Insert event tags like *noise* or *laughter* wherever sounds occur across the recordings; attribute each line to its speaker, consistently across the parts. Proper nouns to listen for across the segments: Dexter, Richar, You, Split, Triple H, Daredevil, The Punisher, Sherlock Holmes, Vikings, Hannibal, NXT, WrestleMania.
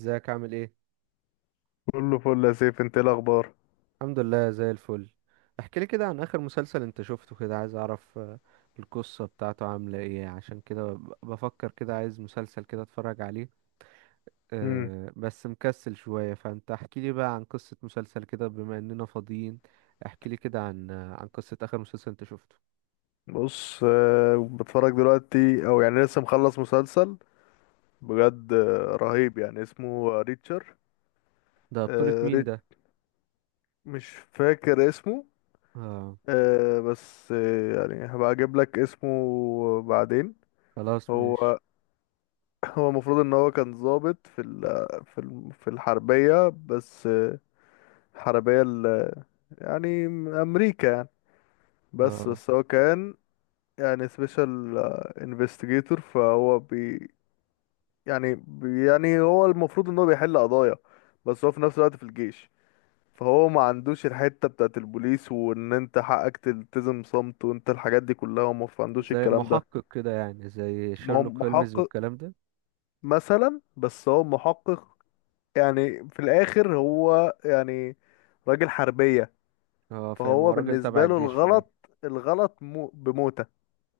Speaker 1: ازيك عامل ايه؟
Speaker 2: كله فل يا سيف، انت ايه الاخبار؟
Speaker 1: الحمد لله زي الفل. احكي لي كده عن اخر مسلسل انت شفته، كده عايز اعرف القصة بتاعته عاملة ايه. عشان كده بفكر كده، عايز مسلسل كده اتفرج عليه.
Speaker 2: امم
Speaker 1: أه بس مكسل شوية، فانت احكي لي بقى عن قصة مسلسل كده بما اننا فاضيين. احكي لي كده عن عن قصة اخر مسلسل انت شفته.
Speaker 2: بص، بتفرج دلوقتي او يعني لسه مخلص مسلسل بجد، رهيب يعني. اسمه ريتشر.
Speaker 1: ده بطولة
Speaker 2: آه،
Speaker 1: مين
Speaker 2: ريت
Speaker 1: ده؟
Speaker 2: مش فاكر اسمه.
Speaker 1: اه،
Speaker 2: بس يعني هبقى اجيب لك اسمه بعدين.
Speaker 1: خلاص ماشي.
Speaker 2: هو *laughs* هو المفروض ان هو كان ضابط في ال في الحربية، بس آه، الحربية ال- يعني امريكا يعني. بس
Speaker 1: اه،
Speaker 2: بس هو كان يعني سبيشال انفستيجيتور، فهو بي يعني يعني هو المفروض ان هو بيحل قضايا، بس هو في نفس الوقت في الجيش، فهو ما عندوش الحتة بتاعت البوليس، وان انت حقك تلتزم صمت، وانت الحاجات دي كلها هو ما عندوش
Speaker 1: زي
Speaker 2: الكلام ده.
Speaker 1: محقق كده يعني، زي
Speaker 2: ما هو
Speaker 1: شيرلوك هولمز
Speaker 2: محقق
Speaker 1: والكلام ده.
Speaker 2: مثلا، بس هو محقق يعني في الاخر هو يعني راجل حربية.
Speaker 1: اه فاهم، هو
Speaker 2: فهو
Speaker 1: راجل تبع
Speaker 2: بالنسبة له
Speaker 1: الجيش في الاخر.
Speaker 2: الغلط مو بموتة.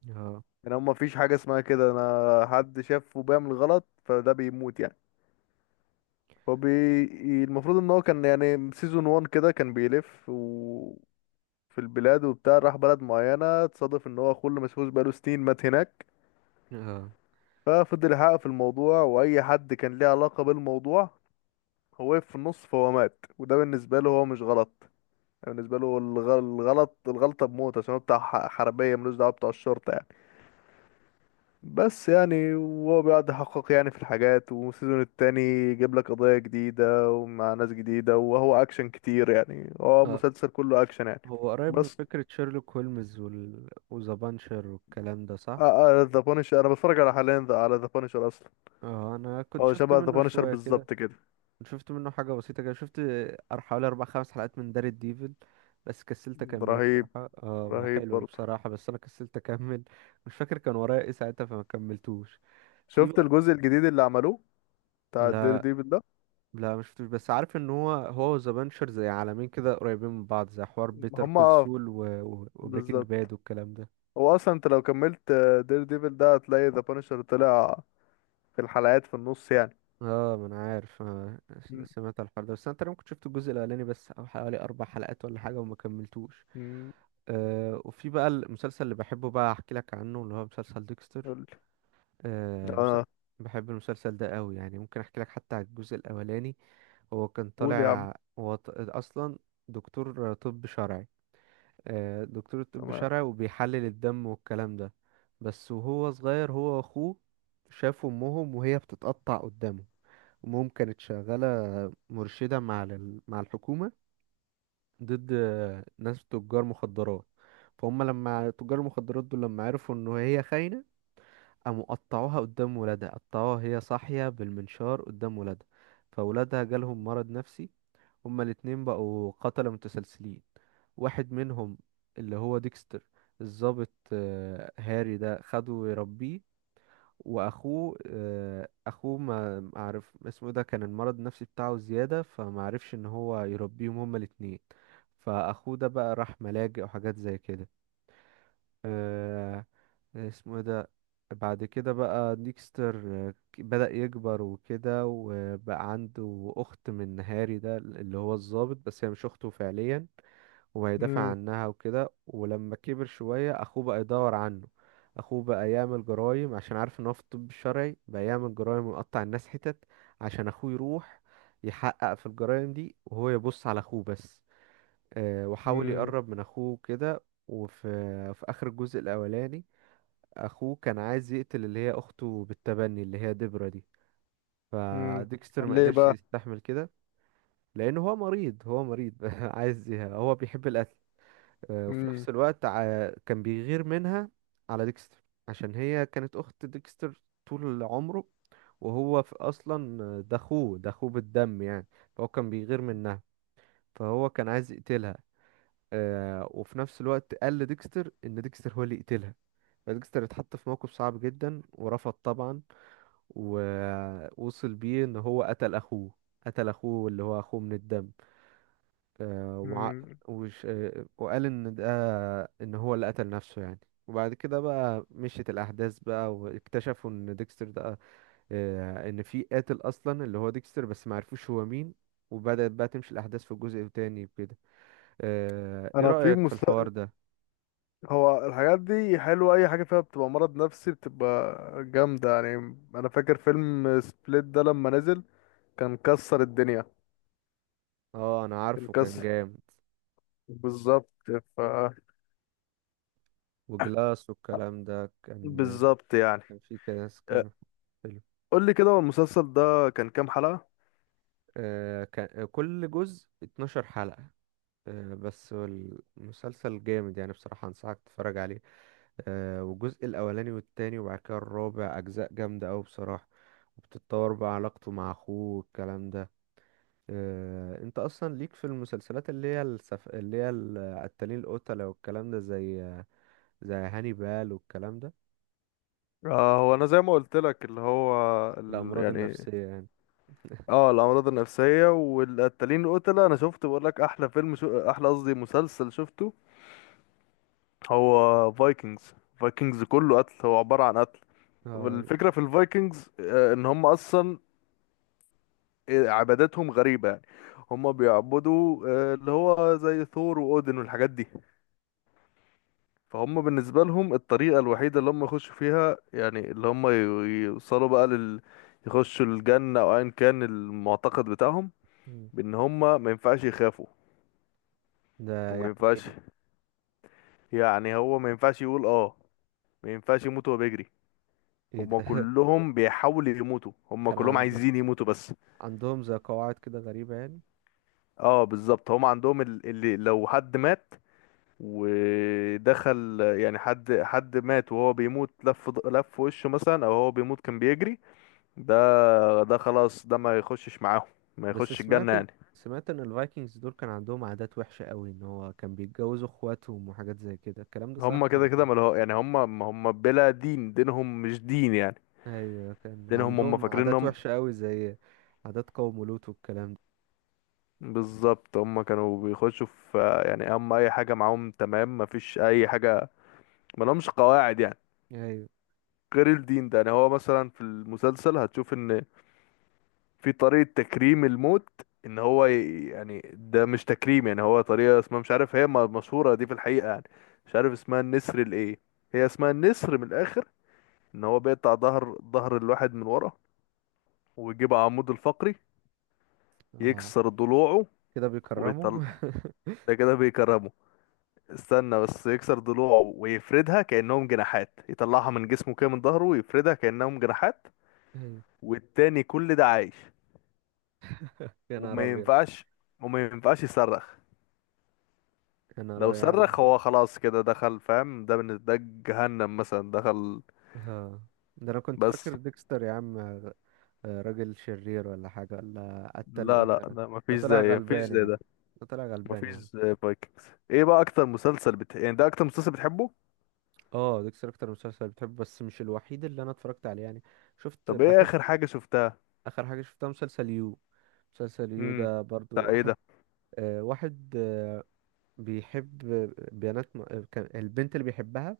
Speaker 1: اه.
Speaker 2: يعني هو مفيش حاجة اسمها كده، انا حد شافه بيعمل غلط فده بيموت يعني. هو بي... المفروض ان هو كان يعني سيزون 1 كده كان بيلف في البلاد وبتاع، راح بلد معينة اتصادف ان هو اخوه اللي مسحوش بقاله سنين مات هناك.
Speaker 1: اه.
Speaker 2: ففضل يحقق في الموضوع، واي حد كان ليه علاقة بالموضوع هو وقف في النص فهو مات، وده بالنسبة له هو مش غلط. يعني بالنسبة له الغلطة بموت، عشان هو بتاع حربية، ملوش دعوة بتاع الشرطة يعني. بس يعني وهو بيقعد يحقق يعني في الحاجات، والسيزون التاني يجيب لك قضايا جديدة ومع ناس جديدة، وهو أكشن كتير يعني، هو
Speaker 1: اه،
Speaker 2: مسلسل كله أكشن يعني.
Speaker 1: هو قريب من
Speaker 2: بس
Speaker 1: فكرة شيرلوك هولمز وذا بانشر والكلام ده، صح؟
Speaker 2: ذا بانشر أنا بتفرج على حاليا، على ذا بانشر أصلا.
Speaker 1: اه انا كنت
Speaker 2: هو
Speaker 1: شفت
Speaker 2: شبه ذا
Speaker 1: منه
Speaker 2: بانشر
Speaker 1: شوية كده،
Speaker 2: بالظبط كده.
Speaker 1: كنت شفت منه حاجة بسيطة كده، شفت حوالي اربع خمس حلقات من دار الديفل، بس كسلت اكمله
Speaker 2: رهيب،
Speaker 1: بصراحة. اه هو
Speaker 2: رهيب
Speaker 1: حلو
Speaker 2: برضه.
Speaker 1: بصراحة، بس انا كسلت اكمل *laughs* مش فاكر كان ورايا ايه ساعتها فما كملتوش. في
Speaker 2: شفت
Speaker 1: بقى؟
Speaker 2: الجزء الجديد اللي عملوه بتاع الدير
Speaker 1: لا،
Speaker 2: ديفل ده؟
Speaker 1: لا مش شفتوش، بس عارف ان هو وذا بانشر زي عالمين كده قريبين من بعض، زي حوار بيتر
Speaker 2: هما،
Speaker 1: كول
Speaker 2: اه،
Speaker 1: سول وبريكنج
Speaker 2: بالظبط.
Speaker 1: باد والكلام ده.
Speaker 2: هو أصلا أنت لو كملت دير ديفل ده هتلاقي ذا بانشر طلع في الحلقات في النص يعني.
Speaker 1: اه ما انا عارف
Speaker 2: م-
Speaker 1: سمعت على الحوار ده، بس انا تقريبا كنت شفت الجزء الاولاني بس، او حوالي اربع حلقات ولا حاجه وما كملتوش.
Speaker 2: م-
Speaker 1: آه وفي بقى المسلسل اللي بحبه، بقى احكي لك عنه، اللي هو مسلسل ديكستر.
Speaker 2: قولي.
Speaker 1: آه مس...
Speaker 2: اه،
Speaker 1: بحب المسلسل ده قوي يعني، ممكن احكي لك حتى على الجزء الاولاني. هو كان
Speaker 2: قول يا عم.
Speaker 1: طالع، اصلا دكتور طب شرعي. آه دكتور طب
Speaker 2: تمام.
Speaker 1: شرعي وبيحلل الدم والكلام ده. بس وهو صغير، هو واخوه شافوا امهم وهي بتتقطع قدامه. ومهم كانت شغالة مرشدة مع مع الحكومة، ضد ناس تجار مخدرات. فهم لما تجار المخدرات دول لما عرفوا إن هي خاينة، قاموا قطعوها قدام ولادها، قطعوها هي صاحية بالمنشار قدام ولادها. فولادها جالهم مرض نفسي، هما الاتنين بقوا قتلة متسلسلين. واحد منهم اللي هو ديكستر، الضابط هاري ده خده يربيه. واخوه اخوه ما عرف اسمه، ده كان المرض النفسي بتاعه زيادة فما عرفش ان هو يربيهم هما الاتنين. فاخوه ده بقى راح ملاجئ وحاجات زي كده. آه، اسمه إيه ده؟ بعد كده بقى ديكستر، بدأ يكبر وكده، وبقى عنده أخت من هاري ده اللي هو الضابط، بس هي مش أخته فعليا. وهيدافع
Speaker 2: امم
Speaker 1: عنها وكده، ولما كبر شوية أخوه بقى يدور عنه. أخوه بقى يعمل جرايم، عشان عارف إن هو في الطب الشرعي، بقى يعمل جرايم ويقطع الناس حتت عشان أخوه يروح يحقق في الجرايم دي وهو يبص على أخوه بس. وحاول
Speaker 2: امم
Speaker 1: يقرب من أخوه كده. وفي في آخر الجزء الأولاني، أخوه كان عايز يقتل اللي هي أخته بالتبني اللي هي ديبرا دي.
Speaker 2: امم
Speaker 1: فديكستر ما
Speaker 2: ليه
Speaker 1: قدرش
Speaker 2: بقى؟
Speaker 1: يستحمل كده، لأنه هو مريض، هو مريض *laughs* عايز، هو بيحب القتل. وفي
Speaker 2: امم
Speaker 1: نفس الوقت كان بيغير منها على ديكستر، عشان هي كانت أخت ديكستر طول عمره، وهو في أصلا ده أخوه، ده أخوه بالدم يعني. فهو كان بيغير منها، فهو كان عايز يقتلها. وفي نفس الوقت قال لديكستر إن ديكستر هو اللي يقتلها. فديكستر اتحط في موقف صعب جدا ورفض طبعا. ووصل بيه إن هو قتل أخوه، قتل أخوه اللي هو أخوه من الدم. آه، وع...
Speaker 2: امم
Speaker 1: وش... آه، وقال ان ده، ان هو اللي قتل نفسه يعني. وبعد كده بقى مشيت الاحداث بقى، واكتشفوا ان ديكستر ده، ان في قاتل اصلا اللي هو ديكستر بس ما عرفوش هو مين. وبدأت بقى تمشي الاحداث في جزء تاني كده. آه، ايه
Speaker 2: انا
Speaker 1: رأيك في الحوار ده؟
Speaker 2: هو الحاجات دي حلوه، اي حاجه فيها بتبقى مرض نفسي بتبقى جامده يعني. انا فاكر فيلم سبليت ده لما نزل كان كسر الدنيا،
Speaker 1: اه انا
Speaker 2: كان
Speaker 1: عارفه كان
Speaker 2: كسر،
Speaker 1: جامد.
Speaker 2: بالظبط. ف
Speaker 1: وجلاس والكلام ده كان،
Speaker 2: بالظبط يعني.
Speaker 1: كان في كاس،
Speaker 2: أه،
Speaker 1: كان حلو.
Speaker 2: قول لي كده، هو المسلسل ده كان كام حلقه؟
Speaker 1: آه، كان كل جزء 12 حلقة. آه، بس هو المسلسل جامد يعني بصراحة، أنصحك تتفرج عليه. آه، والجزء الأولاني والتاني وبعد كده الرابع، أجزاء جامدة أوي بصراحة. وبتتطور بقى علاقته مع أخوه والكلام ده. آه، أنت أصلا ليك في المسلسلات اللي هي اللي هي القتالين القتلة والكلام ده، زي زي هانيبال والكلام ده،
Speaker 2: آه، هو انا زي ما قلت لك اللي هو ال...
Speaker 1: الأمراض
Speaker 2: يعني
Speaker 1: النفسية يعني.
Speaker 2: اه، الامراض النفسيه والقتالين القتله انا شفت، بقول لك احلى فيلم، شو احلى قصدي مسلسل شفته، هو فايكنجز. فايكنجز كله قتل، هو عباره عن قتل.
Speaker 1: اه.
Speaker 2: والفكره في الفايكنجز، ان هم اصلا عباداتهم غريبه يعني. هم بيعبدوا اللي هو زي ثور واودن والحاجات دي. فهم بالنسبه لهم الطريقه الوحيده اللي هم يخشوا فيها يعني اللي هم ي- يوصلوا بقى لل يخشوا الجنه او ايا كان المعتقد بتاعهم،
Speaker 1: مم.
Speaker 2: بان هم ما ينفعش يخافوا
Speaker 1: ده
Speaker 2: وما
Speaker 1: يعني
Speaker 2: ينفعش،
Speaker 1: ايه؟
Speaker 2: يعني هو ما ينفعش يقول اه، ما ينفعش يموت وهو بيجري.
Speaker 1: إيه
Speaker 2: هما
Speaker 1: ده؟ *laughs*
Speaker 2: كلهم بيحاولوا يموتوا، هما
Speaker 1: كان
Speaker 2: كلهم عايزين يموتوا بس.
Speaker 1: عندهم زي قواعد كده غريبة يعني.
Speaker 2: اه بالظبط، هما عندهم اللي لو حد مات ودخل يعني، حد مات وهو بيموت لف لف وشه مثلا، او هو بيموت كان بيجري، ده ده خلاص ده ما يخشش معاهم، ما
Speaker 1: بس
Speaker 2: يخش الجنة
Speaker 1: سمعت
Speaker 2: يعني.
Speaker 1: سمعت ان الفايكنجز دول كان عندهم عادات وحشة قوي، ان هو كان بيتجوزوا اخواتهم وحاجات زي كده، الكلام ده
Speaker 2: هما
Speaker 1: صح
Speaker 2: كده
Speaker 1: ولا
Speaker 2: كده
Speaker 1: إيه؟
Speaker 2: ملهو يعني، هما بلا دين، دينهم مش دين يعني،
Speaker 1: ايوه كان
Speaker 2: دينهم هما
Speaker 1: عندهم عادات
Speaker 2: فاكرين.
Speaker 1: وحشة قوي، زي عادات قوم لوط والكلام ده.
Speaker 2: بالظبط، هم كانوا بيخشوا في، يعني هم اي حاجه معاهم تمام، مفيش اي حاجه، ما لهمش قواعد يعني
Speaker 1: ايوه.
Speaker 2: غير الدين ده. يعني هو مثلا في المسلسل هتشوف ان في طريقه تكريم الموت، ان هو يعني ده مش تكريم يعني، هو طريقه اسمها، مش عارف هي مشهوره دي في الحقيقه يعني، مش عارف اسمها النسر الايه، هي اسمها النسر من الاخر، ان هو بيقطع ظهر الواحد من ورا، ويجيب عمود الفقري،
Speaker 1: اه
Speaker 2: يكسر ضلوعه
Speaker 1: كده بيكرموا؟
Speaker 2: ويطلع.
Speaker 1: *laughs*
Speaker 2: ده كده بيكرمه. استنى بس، يكسر ضلوعه ويفردها كأنهم جناحات، يطلعها من جسمه كده من ظهره ويفردها كأنهم جناحات،
Speaker 1: ايوه.
Speaker 2: والتاني كل ده عايش.
Speaker 1: يا نهار
Speaker 2: وما
Speaker 1: ابيض.
Speaker 2: ينفعش، وما ينفعش يصرخ،
Speaker 1: يا نهار
Speaker 2: لو
Speaker 1: ابيض يا
Speaker 2: صرخ
Speaker 1: عم.
Speaker 2: هو خلاص كده دخل، فاهم، ده من ده جهنم مثلا دخل.
Speaker 1: اه ده انا كنت
Speaker 2: بس
Speaker 1: فاكر ديكستر يا عم، راجل شرير ولا حاجة ولا قتل
Speaker 2: لا لا
Speaker 1: قتلة.
Speaker 2: لا،
Speaker 1: ده
Speaker 2: مفيش
Speaker 1: طلع
Speaker 2: زي، مفيش
Speaker 1: غلبان يا
Speaker 2: زي
Speaker 1: عم،
Speaker 2: ده،
Speaker 1: ده طلع غلبان يا
Speaker 2: مفيش
Speaker 1: عم.
Speaker 2: زي فايكنجز. ايه بقى اكتر مسلسل بت... يعني ده اكتر مسلسل بتحبه؟
Speaker 1: اه ديكستر اكتر مسلسل بتحبه، بس مش الوحيد اللي انا اتفرجت عليه يعني. شفت،
Speaker 2: طب ايه
Speaker 1: بحب.
Speaker 2: اخر حاجة شفتها؟
Speaker 1: اخر حاجة شفتها مسلسل يو، مسلسل يو
Speaker 2: امم
Speaker 1: ده برضو.
Speaker 2: بتاع ايه
Speaker 1: واحد،
Speaker 2: ده؟
Speaker 1: آه واحد آه بيحب بنات م... آه، كان البنت اللي بيحبها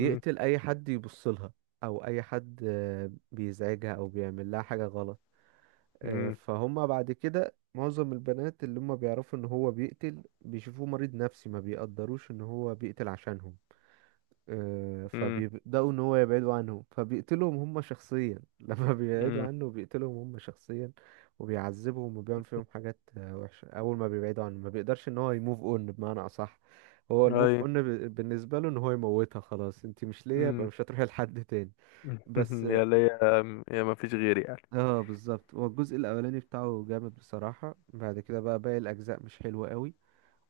Speaker 2: امم
Speaker 1: اي حد يبص لها، او اي حد آه بيزعجها او بيعمل لها حاجة غلط. آه
Speaker 2: امم
Speaker 1: فهم بعد كده معظم البنات اللي هم بيعرفوا ان هو بيقتل، بيشوفوه مريض نفسي، ما بيقدروش ان هو بيقتل عشانهم. آه،
Speaker 2: امم
Speaker 1: فبيبدأوا إن هو يبعدوا عنهم، فبيقتلهم هم شخصيا. *laughs* لما بيبعدوا
Speaker 2: امم
Speaker 1: عنه بيقتلهم هم شخصيا، وبيعذبهم وبيعمل فيهم حاجات وحشة، أول ما بيبعدوا عنه ما بيقدرش إن هو يموف أون بمعنى أصح. هو الموف
Speaker 2: اي
Speaker 1: أون بالنسبة له إن هو يموتها، خلاص أنت مش ليا يبقى مش هتروحي لحد تاني.
Speaker 2: *laughs*
Speaker 1: بس.
Speaker 2: يا ليا، يا ما فيش غيري يعني.
Speaker 1: اه بالظبط، هو الجزء الأولاني بتاعه جامد بصراحة، بعد كده بقى باقي الأجزاء مش حلوة قوي،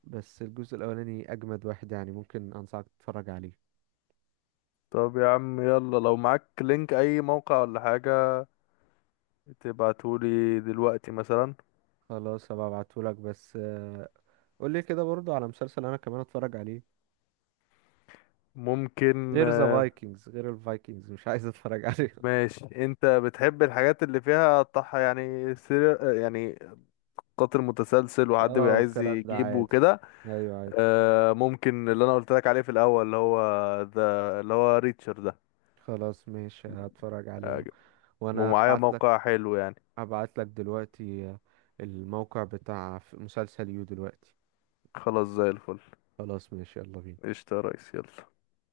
Speaker 1: بس الجزء الأولاني أجمد واحد يعني، ممكن أنصحك تتفرج عليه.
Speaker 2: طب يا عم يلا، لو معاك لينك اي موقع ولا حاجة تبعتهولي دلوقتي مثلا.
Speaker 1: خلاص هبقى ابعتهولك، بس قول لي كده برضو على مسلسل انا كمان اتفرج عليه،
Speaker 2: ممكن،
Speaker 1: غير ذا
Speaker 2: آه،
Speaker 1: فايكنجز، غير الفايكنجز مش عايز اتفرج عليه. *laughs*
Speaker 2: ماشي. انت بتحب الحاجات اللي فيها طح يعني، سير يعني قاتل متسلسل وحد
Speaker 1: اه
Speaker 2: بيبقى عايز
Speaker 1: والكلام ده
Speaker 2: يجيبه
Speaker 1: عادي،
Speaker 2: وكده؟
Speaker 1: ايوه عادي.
Speaker 2: آه، ممكن اللي انا قلت لك عليه في الاول اللي هو ذا اللي هو ريتشر ده.
Speaker 1: خلاص ماشي هتفرج عليه اهو.
Speaker 2: آه،
Speaker 1: وانا
Speaker 2: ومعايا
Speaker 1: ابعت لك،
Speaker 2: موقع حلو يعني.
Speaker 1: ابعت لك دلوقتي الموقع بتاع مسلسل يو دلوقتي.
Speaker 2: خلاص زي الفل،
Speaker 1: خلاص ماشي، يلا بينا.
Speaker 2: قشطة يا ريس، يلا.